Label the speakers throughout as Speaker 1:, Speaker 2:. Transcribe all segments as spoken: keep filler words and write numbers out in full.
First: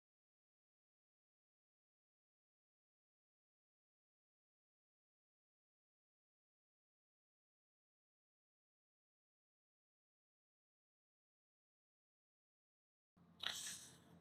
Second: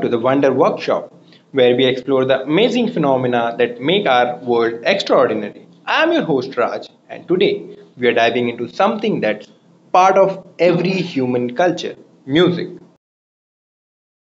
Speaker 1: to the Wonder Workshop, where we explore the amazing phenomena that make our world extraordinary. I am your host, Raj, and today we are diving into something that's part of every human culture music.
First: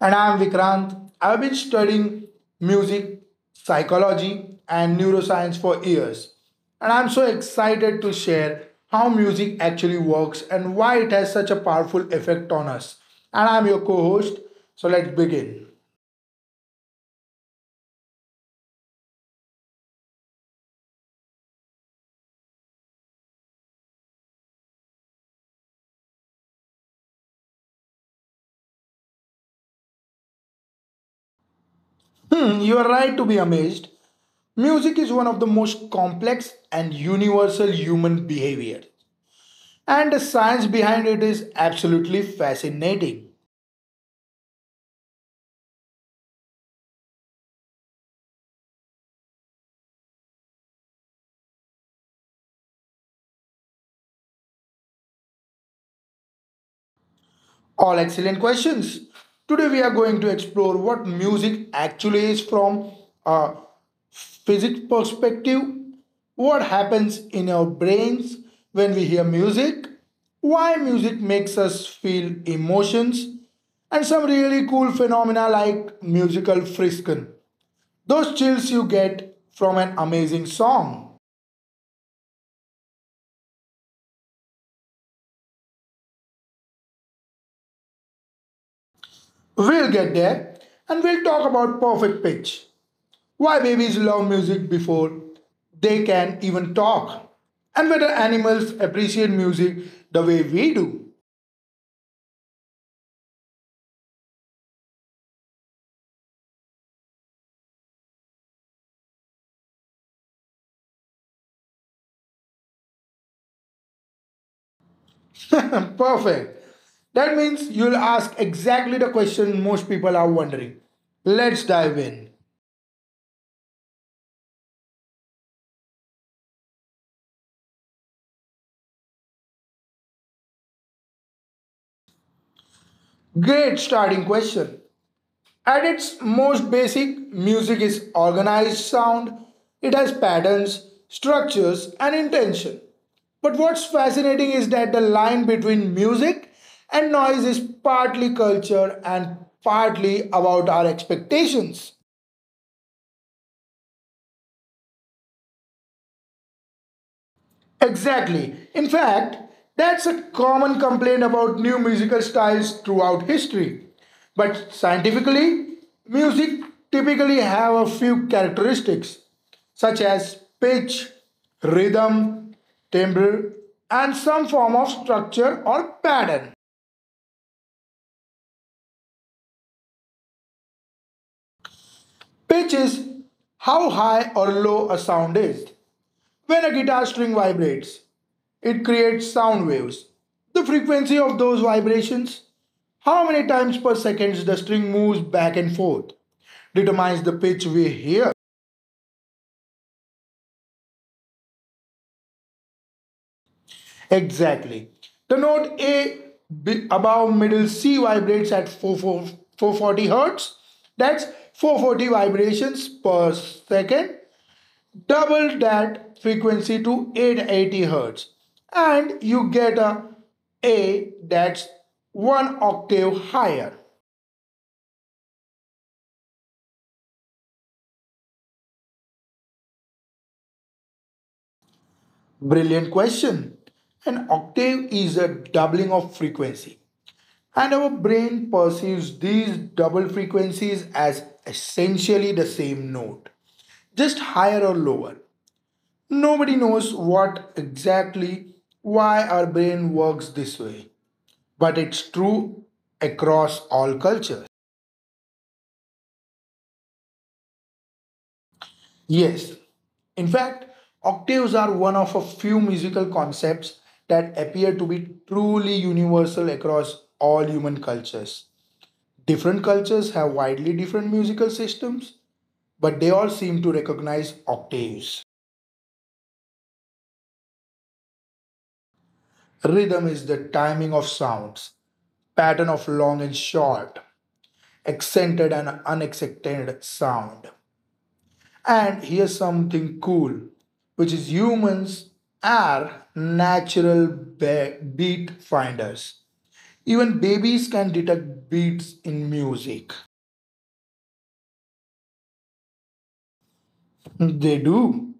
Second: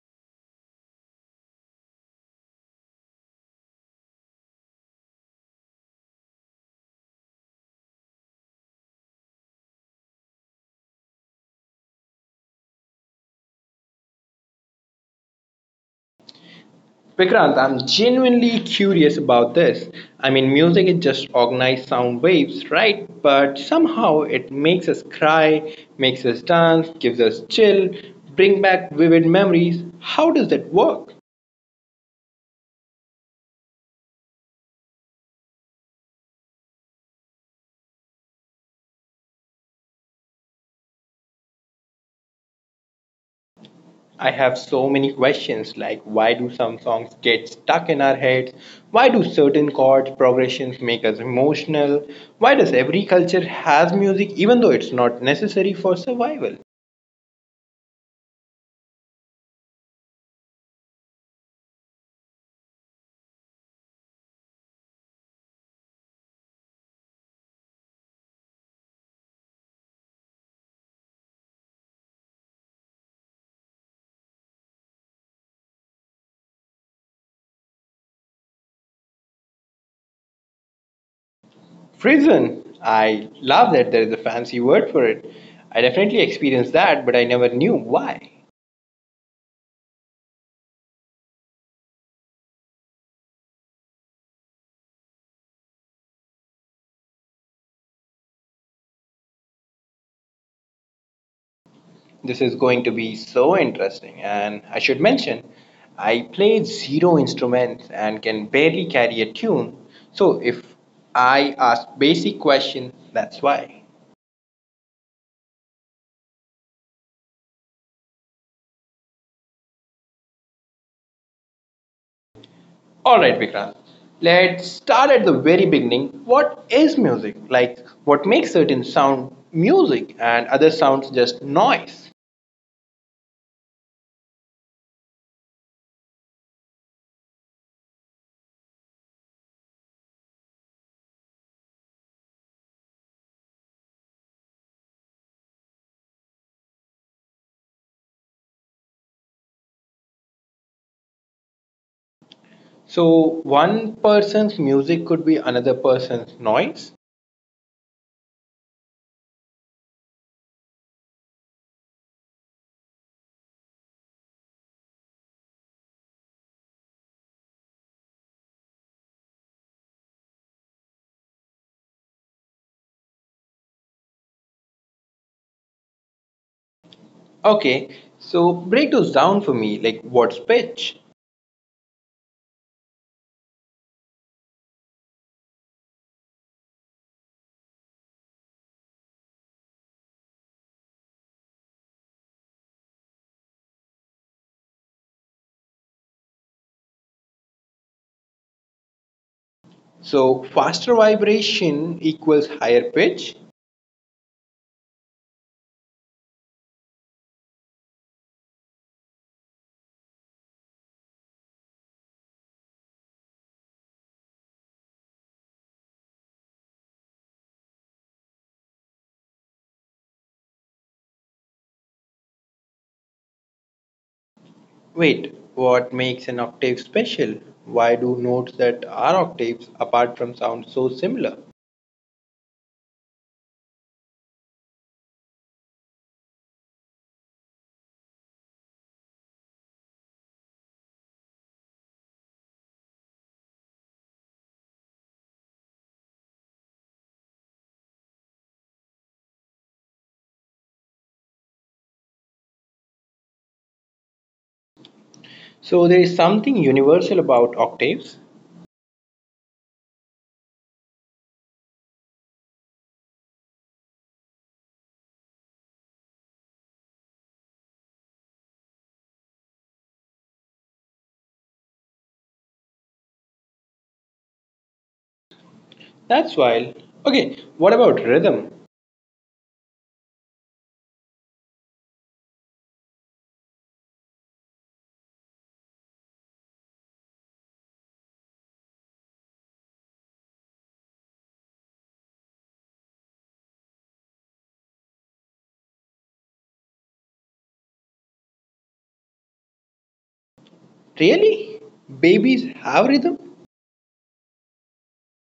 Speaker 2: And I'm Vikrant. I've been studying music, psychology, and neuroscience for years. And I'm so excited to share how music actually works and why it has such a powerful effect on us. And I'm your co host, so let's begin.
Speaker 1: Vikrant, I'm genuinely curious about this. I mean, music is just organized sound waves, right? But somehow it makes us cry, makes us dance, gives us chill, bring back vivid memories. How does that work?
Speaker 2: Hmm, you are right to be amazed. Music is one of the most complex and universal human behavior, and the science behind it is absolutely fascinating.
Speaker 1: I have so many questions like why do some songs get stuck in our heads? Why do certain chord progressions make us emotional? Why does every culture has music even though it's not necessary for survival?
Speaker 2: All excellent questions. Today we are going to explore what music actually is from a physics perspective, what happens in our brains when we hear music, why music makes us feel emotions, and some really cool phenomena like musical friskin. Those chills you get from an amazing song.
Speaker 1: Prison. I love that there is a fancy word for it. I definitely experienced that, but I never knew why.
Speaker 2: We'll get there, and we'll talk about perfect pitch. Why babies love music before they can even talk, and whether animals appreciate music the way we do.
Speaker 1: This is going to be so interesting. And I should mention, I play zero instruments and can barely carry a tune. So if I ask basic questions, that's why.
Speaker 2: Perfect. That means you'll ask exactly the question most people are wondering. Let's dive in.
Speaker 1: All right, Vikrant. Let's start at the very beginning. What is music? Like, what makes certain sound music and other sounds just noise?
Speaker 2: Great starting question. At its most basic, music is organized sound. It has patterns, structures, and intention. But what's fascinating is that the line between music and noise is partly culture and partly about our expectations.
Speaker 1: So, one person's music could be another person's noise?
Speaker 2: Exactly. In fact, that's a common complaint about new musical styles throughout history. But scientifically, music typically have a few characteristics such as pitch, rhythm, timbre, and some form of structure or pattern.
Speaker 1: Okay, so break those down for me. Like, what's pitch?
Speaker 2: Pitch is how high or low a sound is. When a guitar string vibrates, it creates sound waves. The frequency of those vibrations, how many times per second the string moves back and forth, determines the pitch we hear.
Speaker 1: So faster vibration equals higher pitch.
Speaker 2: Exactly. The note A above middle C vibrates at four forty hertz. That's four hundred forty vibrations per second. Double that frequency to eight eighty hertz and you get a A that's one octave higher.
Speaker 1: Wait, what makes an octave special? Why do notes that are octaves apart from sound so similar?
Speaker 2: Brilliant question. An octave is a doubling of frequency. And our brain perceives these double frequencies as essentially the same note, just higher or lower. Nobody knows what exactly why our brain works this way, but it's true across all cultures.
Speaker 1: So there is something universal about octaves.
Speaker 2: Yes. In fact, octaves are one of a few musical concepts that appear to be truly universal across all human cultures. Different cultures have widely different musical systems, but they all seem to recognize octaves.
Speaker 1: That's wild. Okay, what about rhythm?
Speaker 2: Rhythm is the timing of sounds, pattern of long and short, accented and unaccented sound. And here's something cool, which is humans are natural beat finders. Even babies can detect beats in music.
Speaker 1: Really? Babies have rhythm?
Speaker 2: They do.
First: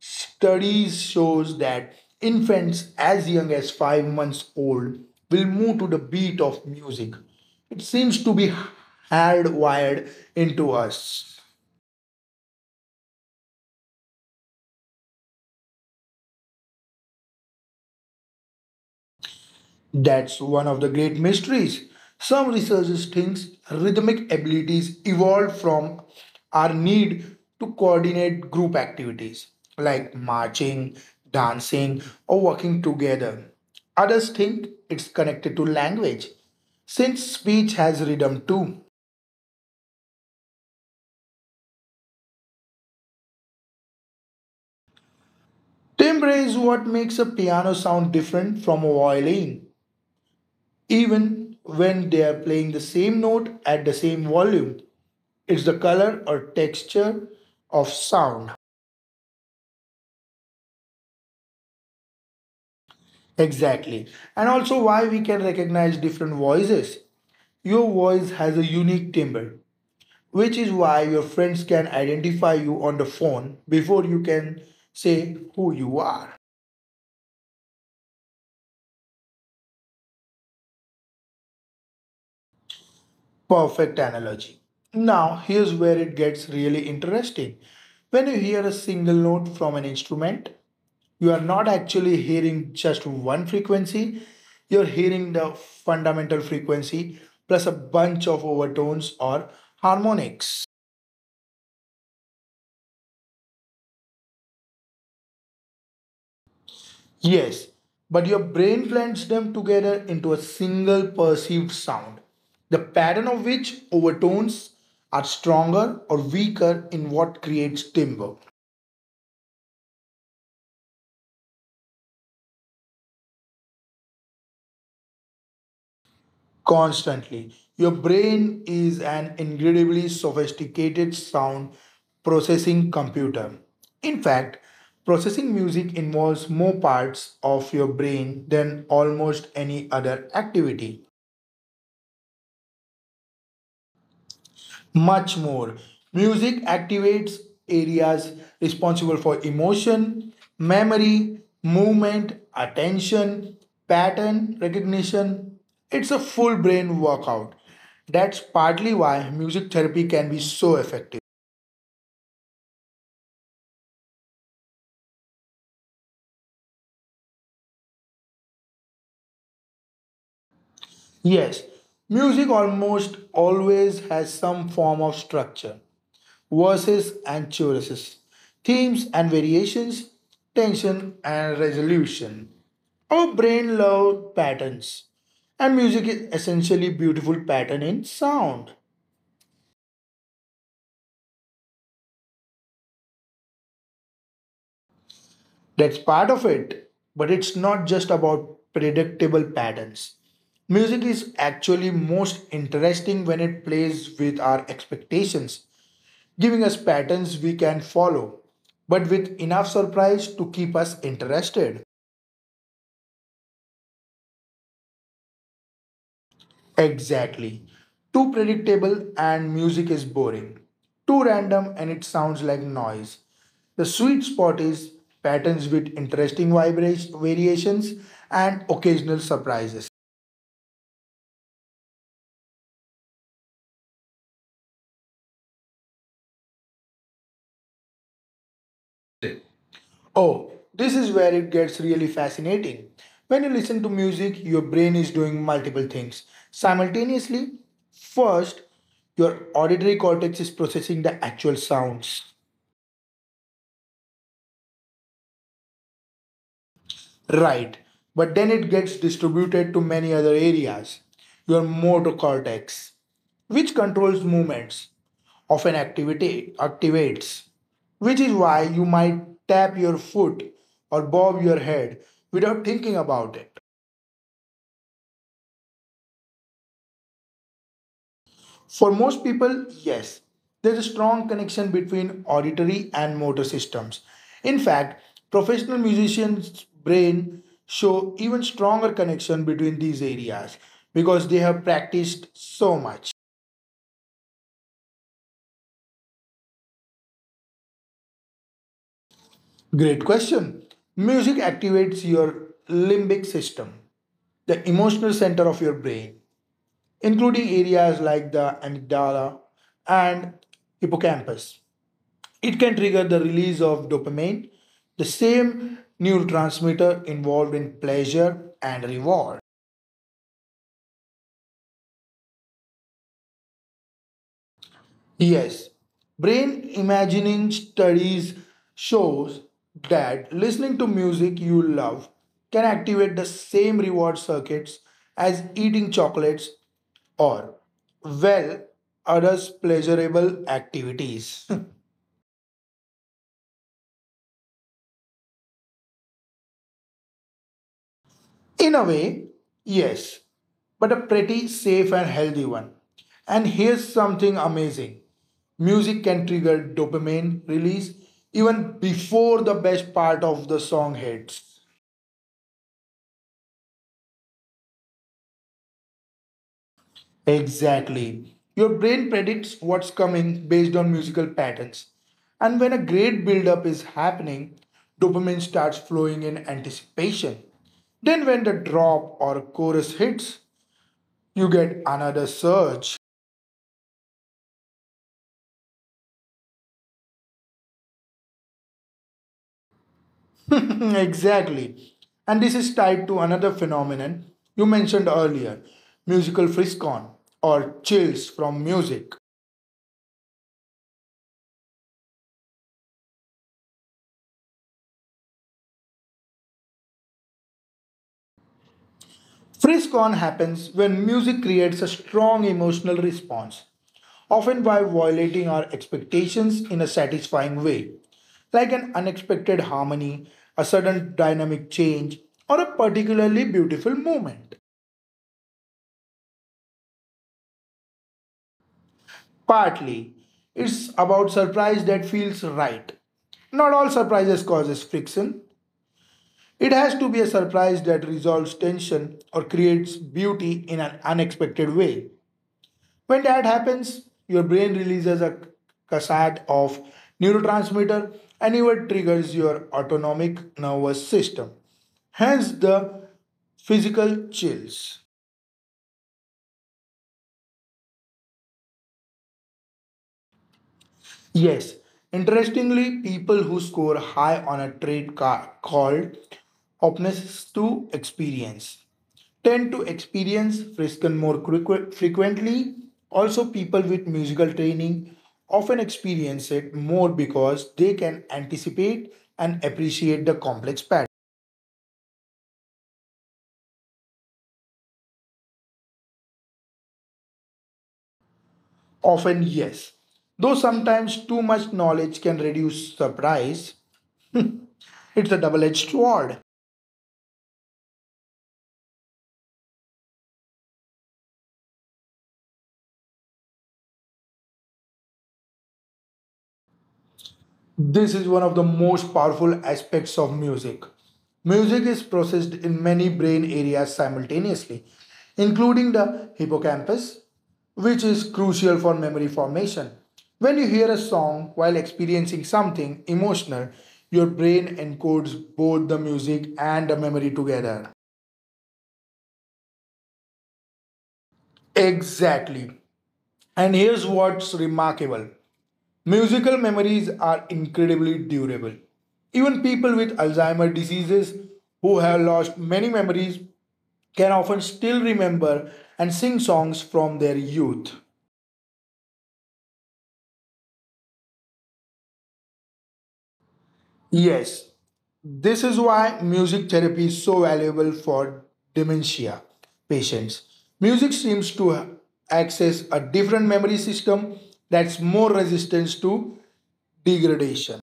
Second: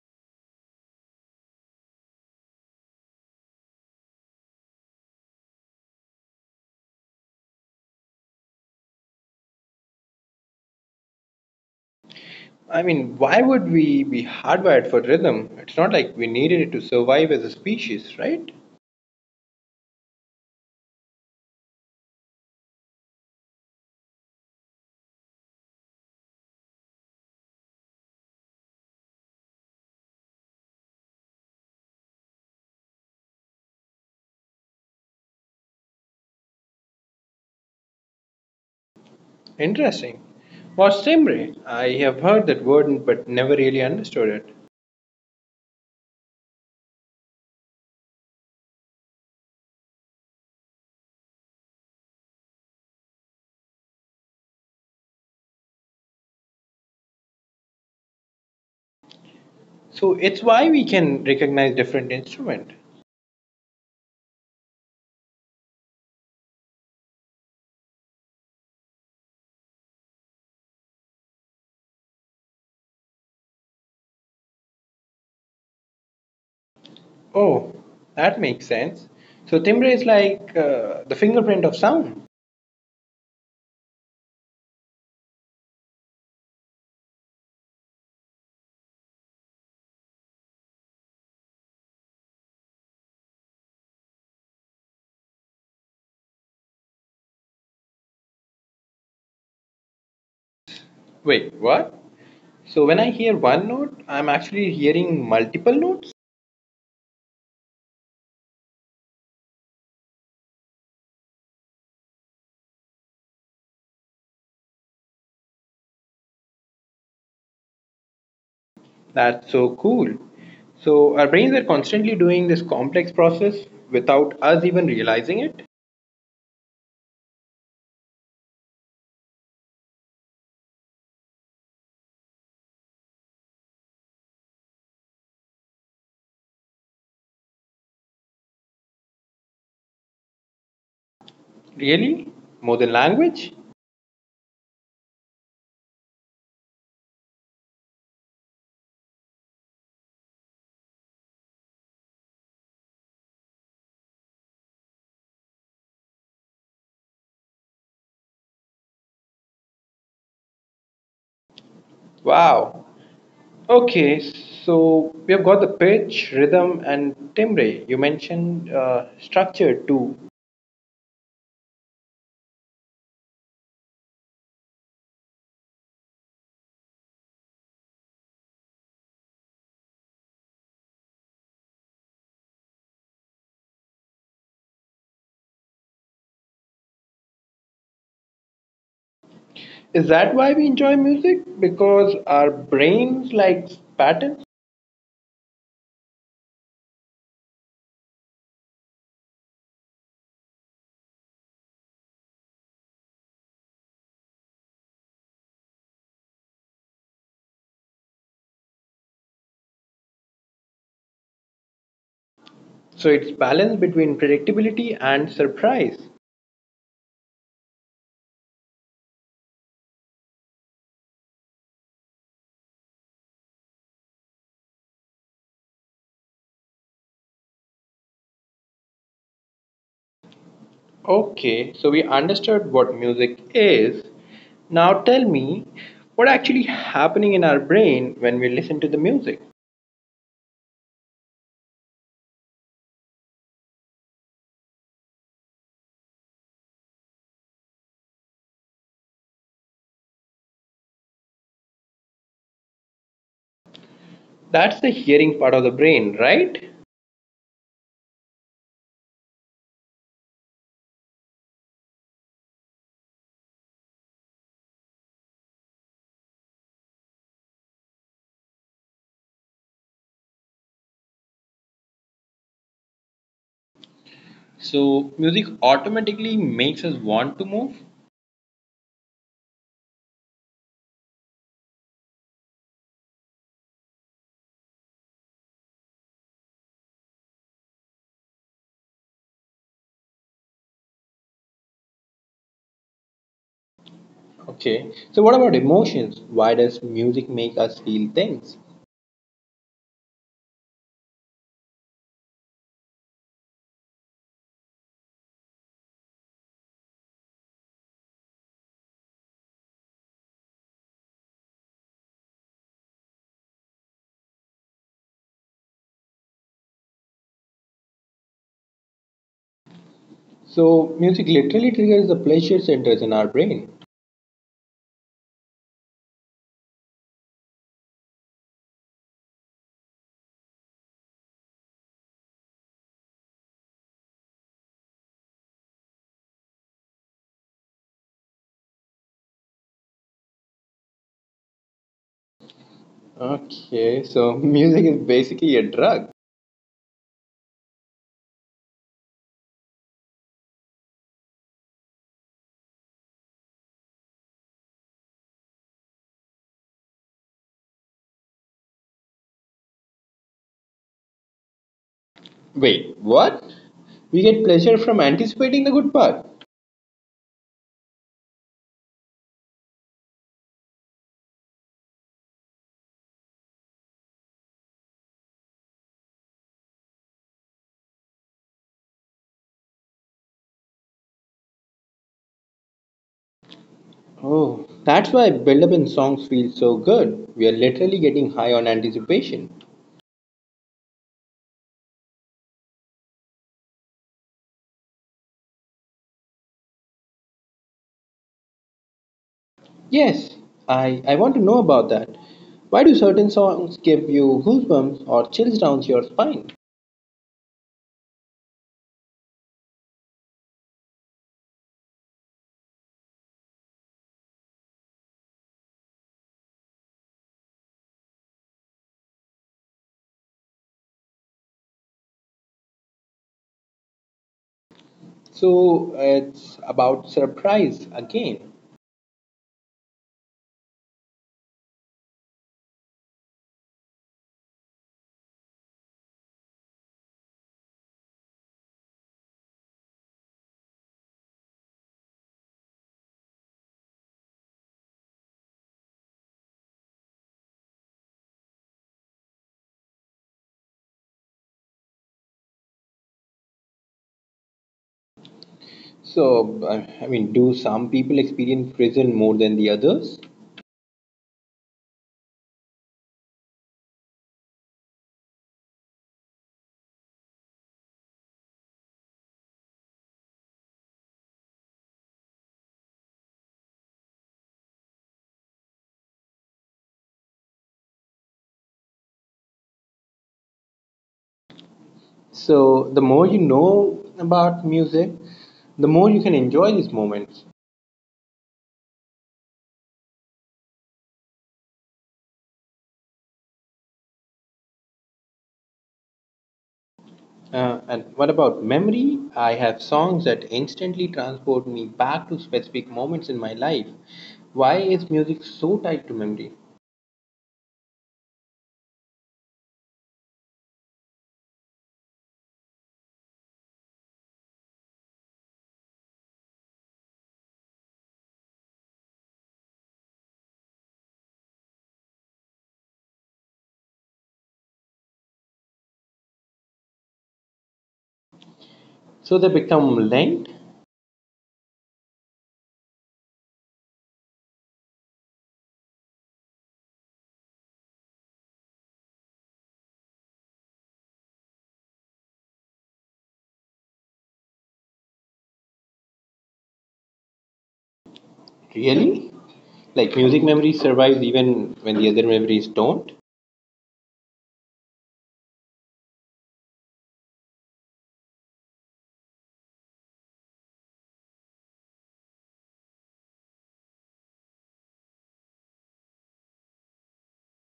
Speaker 2: Studies shows that infants as young as five months old will move to the beat of music. It seems to be hardwired into us.
Speaker 1: I mean, why would we be hardwired for rhythm? It's not like we needed it to survive as a species, right?
Speaker 2: That's one of the great mysteries. Some researchers think rhythmic abilities evolved from our need to coordinate group activities like marching, dancing, or working together. Others think it's connected to language, since speech has rhythm too.
Speaker 1: Interesting. What's timbre? I have heard that word but never really understood it.
Speaker 2: Timbre is what makes a piano sound different from a violin, even when they are playing the same note at the same volume. It's the color or texture of sound.
Speaker 1: So it's why we can recognize different instrument.
Speaker 2: Exactly, and also why we can recognize different voices. Your voice has a unique timbre, which is why your friends can identify you on the phone before you can say who you are.
Speaker 1: Oh, that makes sense. So timbre is like uh, the fingerprint of sound.
Speaker 2: Perfect analogy. Now here's where it gets really interesting. When you hear a single note from an instrument, you are not actually hearing just one frequency. You're hearing the fundamental frequency plus a bunch of overtones or harmonics.
Speaker 1: Wait, what? So when I hear one note, I'm actually hearing multiple notes.
Speaker 2: Yes, but your brain blends them together into a single perceived sound. The pattern of which overtones are stronger or weaker in what creates timbre.
Speaker 1: That's so cool. So our brains are constantly doing this complex process without us even realizing it.
Speaker 2: Constantly. Your brain is an incredibly sophisticated sound processing computer. In fact, processing music involves more parts of your brain than almost any other activity.
Speaker 1: Really? More than language?
Speaker 2: Much more. Music activates areas responsible for emotion, memory, movement, attention, pattern recognition. It's a full brain workout. That's partly why music therapy can be so effective.
Speaker 1: Wow. Okay, so we have got the pitch, rhythm, and timbre. You mentioned uh, structure too.
Speaker 2: Yes, music almost always has some form of structure. Verses and choruses, themes and variations, tension and resolution. Our brain loves patterns, and music is essentially beautiful pattern in sound.
Speaker 1: Is that why we enjoy music? Because our brains likes patterns.
Speaker 2: That's part of it, but it's not just about predictable patterns. Music is actually most interesting when it plays with our expectations, giving us patterns we can follow, but with enough surprise to keep us interested.
Speaker 1: So it's balance between predictability and surprise.
Speaker 2: Exactly. Too predictable and music is boring. Too random and it sounds like noise. The sweet spot is patterns with interesting vibration variations and occasional surprises.
Speaker 1: Okay, so we understood what music is. Now tell me what actually happening in our brain when we listen to the music.
Speaker 2: Oh, this is where it gets really fascinating. When you listen to music, your brain is doing multiple things simultaneously. First, your auditory cortex is processing the actual sounds.
Speaker 1: That's the hearing part of the brain, right?
Speaker 2: Right, but then it gets distributed to many other areas. Your motor cortex, which controls movements, often activity activates, which is why you might tap your foot or bob your head without thinking about it.
Speaker 1: So music automatically makes us want to move.
Speaker 2: For most people, yes, there's a strong connection between auditory and motor systems. In fact, professional musicians' brain show even stronger connection between these areas because they have practiced so much.
Speaker 1: Okay. So what about emotions? Why does music make us feel things?
Speaker 2: Great question. Music activates your limbic system, the emotional center of your brain, including areas like the amygdala and hippocampus. It can trigger the release of dopamine, the same neurotransmitter involved in pleasure and reward.
Speaker 1: So music literally triggers the pleasure centers in our brain.
Speaker 2: Yes, brain imagining studies shows that listening to music you love can activate the same reward circuits as eating chocolates or well other pleasurable activities.
Speaker 1: Okay, so music is basically a drug.
Speaker 2: In a way, yes, but a pretty safe and healthy one. And here's something amazing, music can trigger dopamine release even before the best part of the song hits.
Speaker 1: Wait, what? We get pleasure from anticipating the good part.
Speaker 2: Exactly. Your brain predicts what's coming based on musical patterns. And when a great build-up is happening, dopamine starts flowing in anticipation. Then, when the drop or chorus hits, you get another surge.
Speaker 1: Oh, that's why build up in songs feel so good. We are literally getting high on anticipation.
Speaker 2: Exactly. And this is tied to another phenomenon you mentioned earlier, musical frisson or chills from music.
Speaker 1: Yes, I, I want to know about that. Why do certain songs give you goosebumps or chills down your spine?
Speaker 2: Frisson happens when music creates a strong emotional response, often by violating our expectations in a satisfying way, like an unexpected harmony, a sudden dynamic change, or a particularly beautiful moment.
Speaker 1: So it's about surprise again.
Speaker 2: Partly, it's about surprise that feels right. Not all surprises causes friction. It has to be a surprise that resolves tension or creates beauty in an unexpected way. When that happens, your brain releases a cascade of neurotransmitter and even triggers your autonomic nervous system. Hence the physical chills.
Speaker 1: So, I I mean, do some people experience prison more than the others?
Speaker 2: Yes. Interestingly, people who score high on a trait ca- called openness to experience tend to experience Frisken more frequ- frequently. Also, people with musical training often experience it more because they can anticipate and appreciate the complex pattern.
Speaker 1: So, the more you know about music, the more you can enjoy these moments.
Speaker 2: Often, yes. Though sometimes too much knowledge can reduce surprise, it's a double edged sword.
Speaker 1: Uh, and what about memory? I have songs that instantly transport me back to specific moments in my life. Why is music so tied to memory?
Speaker 2: This is one of the most powerful aspects of music. Music is processed in many brain areas simultaneously, including the hippocampus, which is crucial for memory formation. When you hear a song while experiencing something emotional, your brain encodes both the music and the memory together.
Speaker 1: So they become linked,
Speaker 2: Exactly. And here's what's remarkable. Musical memories are incredibly durable. Even people with Alzheimer's diseases who have lost many memories can often still remember and sing songs from their youth.
Speaker 1: really? Like music memory survives even when the other memories don't?
Speaker 2: Yes, this is why music therapy is so valuable for dementia patients. Music seems to access a different memory system that's more resistant to degradation.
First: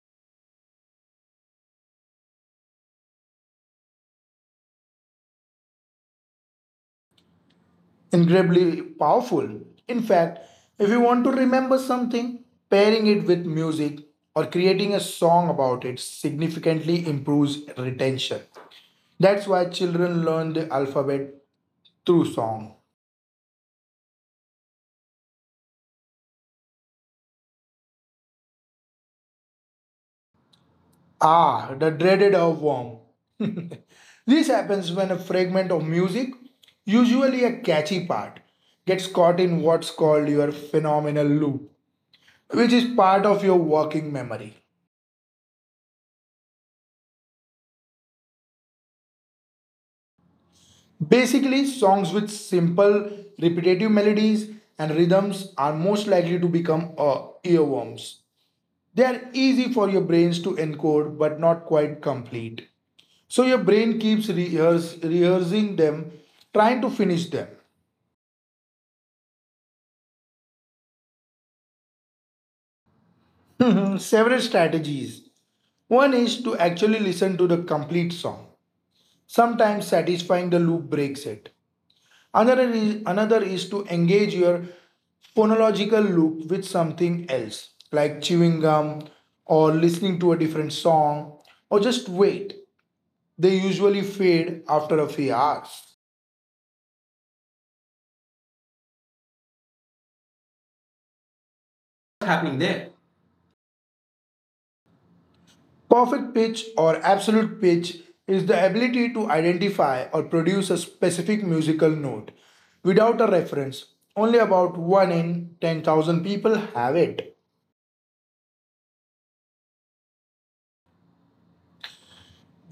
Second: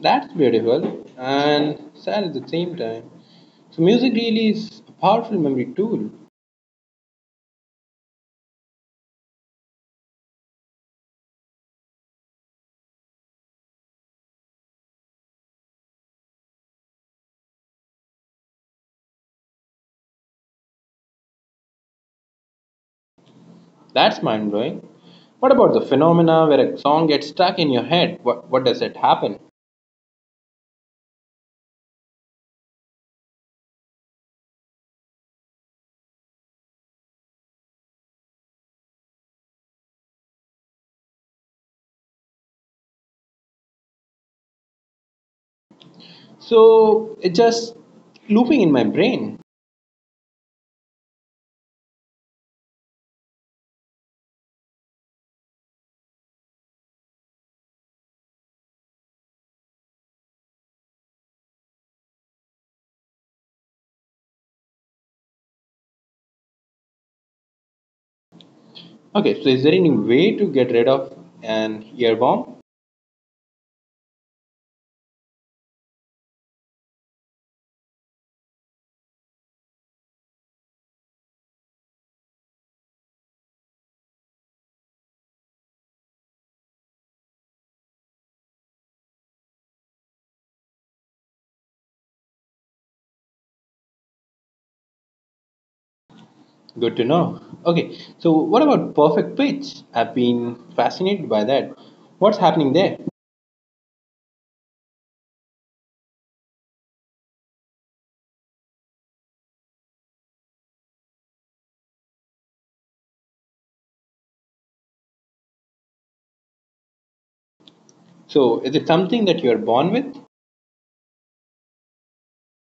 Speaker 1: That's beautiful and sad at the same time. So music really is a powerful memory tool.
Speaker 2: Incredibly powerful. In fact, if you want to remember something, pairing it with music or creating a song about it significantly improves retention. That's why children learn the alphabet through song.
Speaker 1: That's mind blowing. What about the phenomena where a song gets stuck in your head? What what does it happen?
Speaker 2: Ah, the dreaded earworm. This happens when a fragment of music, usually a catchy part, gets caught in what's called your phenomenal loop, which is part of your working memory.
Speaker 1: So it's just looping in my brain.
Speaker 2: Basically, songs with simple, repetitive melodies and rhythms are most likely to become uh, earworms. They are easy for your brains to encode but not quite complete. So your brain keeps rehearse, rehearsing them, trying to finish
Speaker 1: Okay, so is there any way to get rid of an earworm?
Speaker 2: them. Several strategies. One is to actually listen to the complete song. Sometimes satisfying the loop breaks it. Another is, another is to engage your phonological loop with something else, like chewing gum or listening to a different song, or just wait. They usually fade after a few hours.
Speaker 1: Good to know. Okay, so what about perfect pitch? I've been fascinated by that.
Speaker 2: What's
Speaker 1: What's
Speaker 2: happening
Speaker 1: happening
Speaker 2: there?
Speaker 1: there?
Speaker 2: Perfect pitch or absolute pitch is the ability to identify or produce a specific musical note without a reference. Only about one in ten thousand people have it.
Speaker 1: So is it something that you're born with?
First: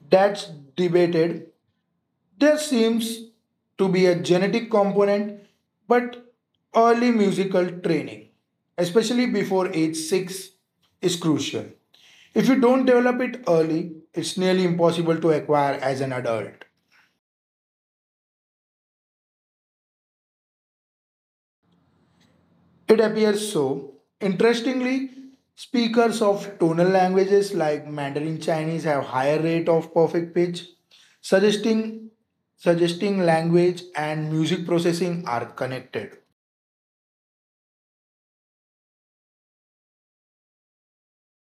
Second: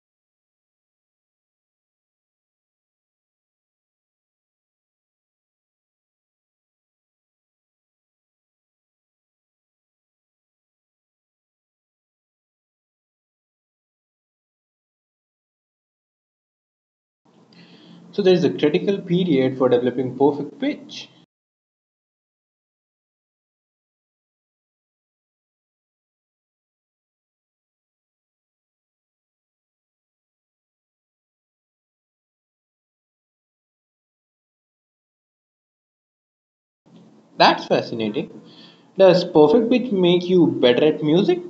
Speaker 2: That's debated. There seems to be a genetic component, but early musical training, especially before age six, is crucial. If you don't develop it early, it's nearly impossible to acquire as an adult.
Speaker 1: So there is a critical period for developing perfect pitch.
Speaker 2: It appears so. Interestingly, speakers of tonal languages like Mandarin Chinese have higher rate of perfect pitch, suggesting suggesting language and music processing are connected.
Speaker 1: That's fascinating. Does perfect pitch make you better at music?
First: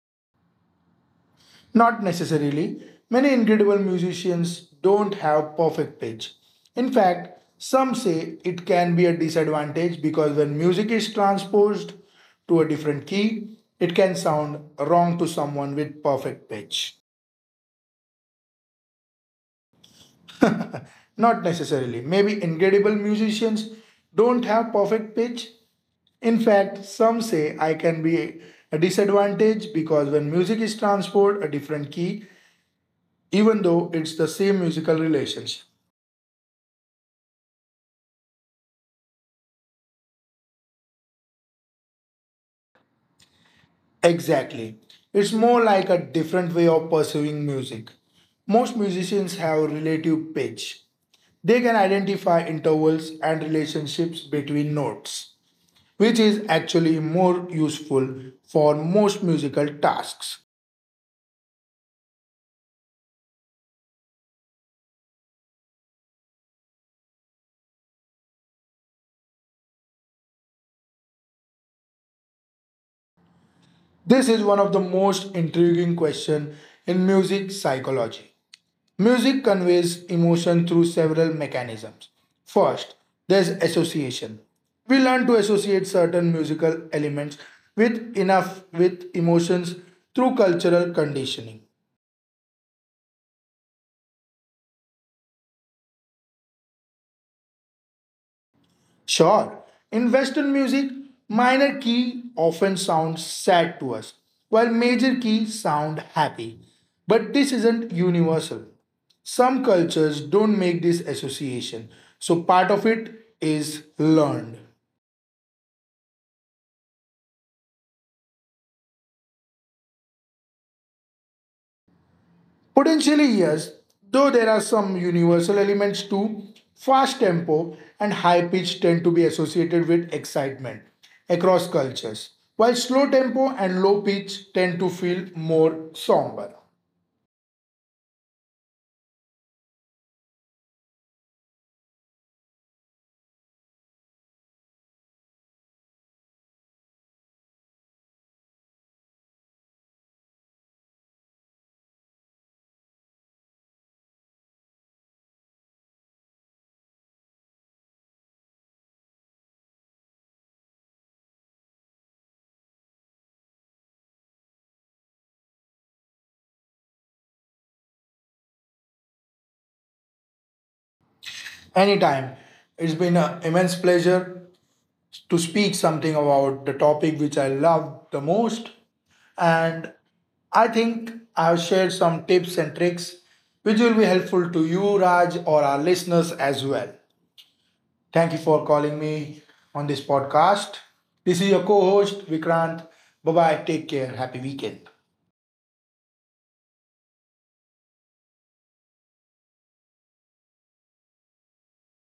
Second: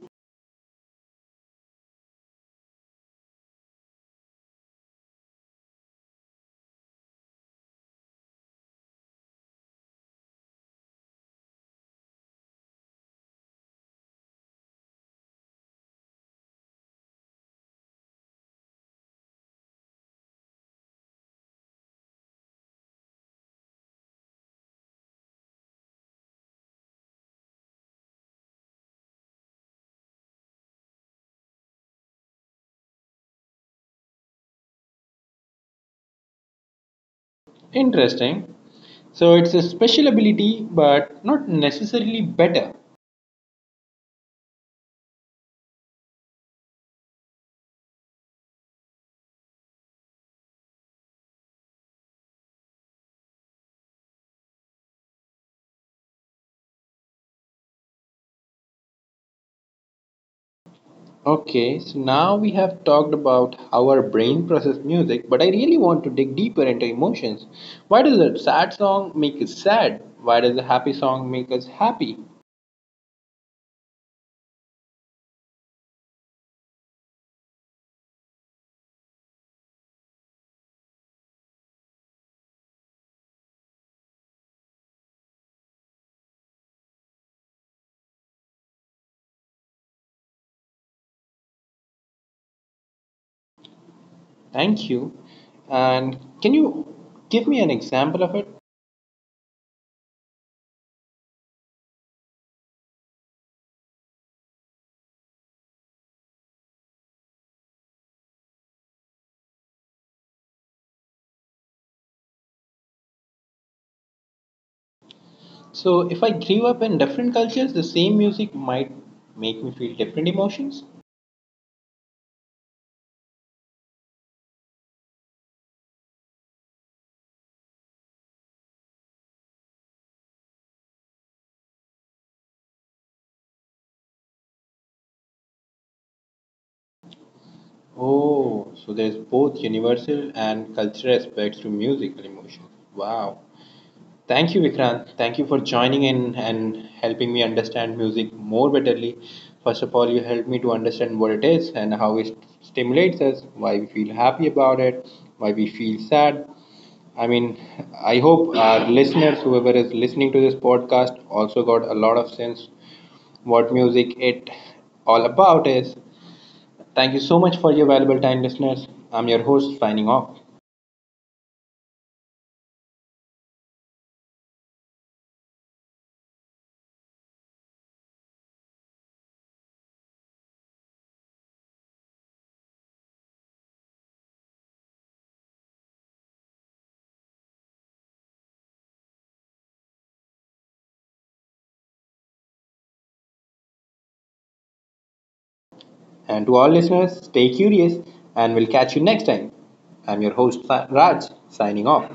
Speaker 2: Not necessarily. Many incredible musicians don't have perfect pitch. In fact, some say it can be a disadvantage because when music is transposed to a different key, it can sound wrong to someone with perfect pitch. Not necessarily. Maybe incredible musicians don't have perfect pitch. In fact, some say I can be a disadvantage because when music is transposed a different key, even though it's the same musical relationship.
Speaker 1: Interesting. So it's a special ability, but not necessarily better.
Speaker 2: Exactly. It's more like a different way of pursuing music. Most musicians have relative pitch. They can identify intervals and relationships between notes, which is actually more useful for most musical tasks.
Speaker 1: Okay, so now we have talked about how our brain processes music, but I really want to dig deeper into emotions. Why does a sad song make us sad? Why does a happy song make us happy?
Speaker 2: This is one of the most intriguing questions in music psychology. Music conveys emotion through several mechanisms. First, there's association. We learn to associate certain musical elements with enough with emotions through cultural conditioning.
Speaker 1: Thank you. And can you give me an example of it?
Speaker 2: Sure, in Western music, minor key often sounds sad to us, while major keys sound happy. But this isn't universal. Some cultures don't make this association, so part of it is learned.
Speaker 1: So, if I grew up in different cultures, the same music might make me feel different emotions.
Speaker 2: Potentially, yes, though there are some universal elements too. Fast tempo and high pitch tend to be associated with excitement across cultures, while slow tempo and low pitch tend to feel more somber.
Speaker 1: Oh, so there's both universal and cultural aspects to musical emotion. Wow. Thank you, Vikrant. Thank you for joining in and helping me understand music more betterly. First of all, you helped me to understand what it is and how it stimulates us, why we feel happy about it, why we feel sad. I mean, I hope our listeners, whoever is listening to this podcast, also got a lot of sense what music it all about is. Thank you so much for your valuable time, listeners. I'm your host, signing off.
Speaker 2: Anytime, it's been an immense pleasure to speak something about the topic which I love the most, and I think I've shared some tips and tricks which will be helpful to you, Raj, or our listeners as well. Thank you for calling me on this podcast. This is your co host, Vikrant. Bye bye. Take care. Happy weekend.
Speaker 1: And to our listeners, stay curious and we'll catch you next time. I'm your host, Sa- Raj, signing off.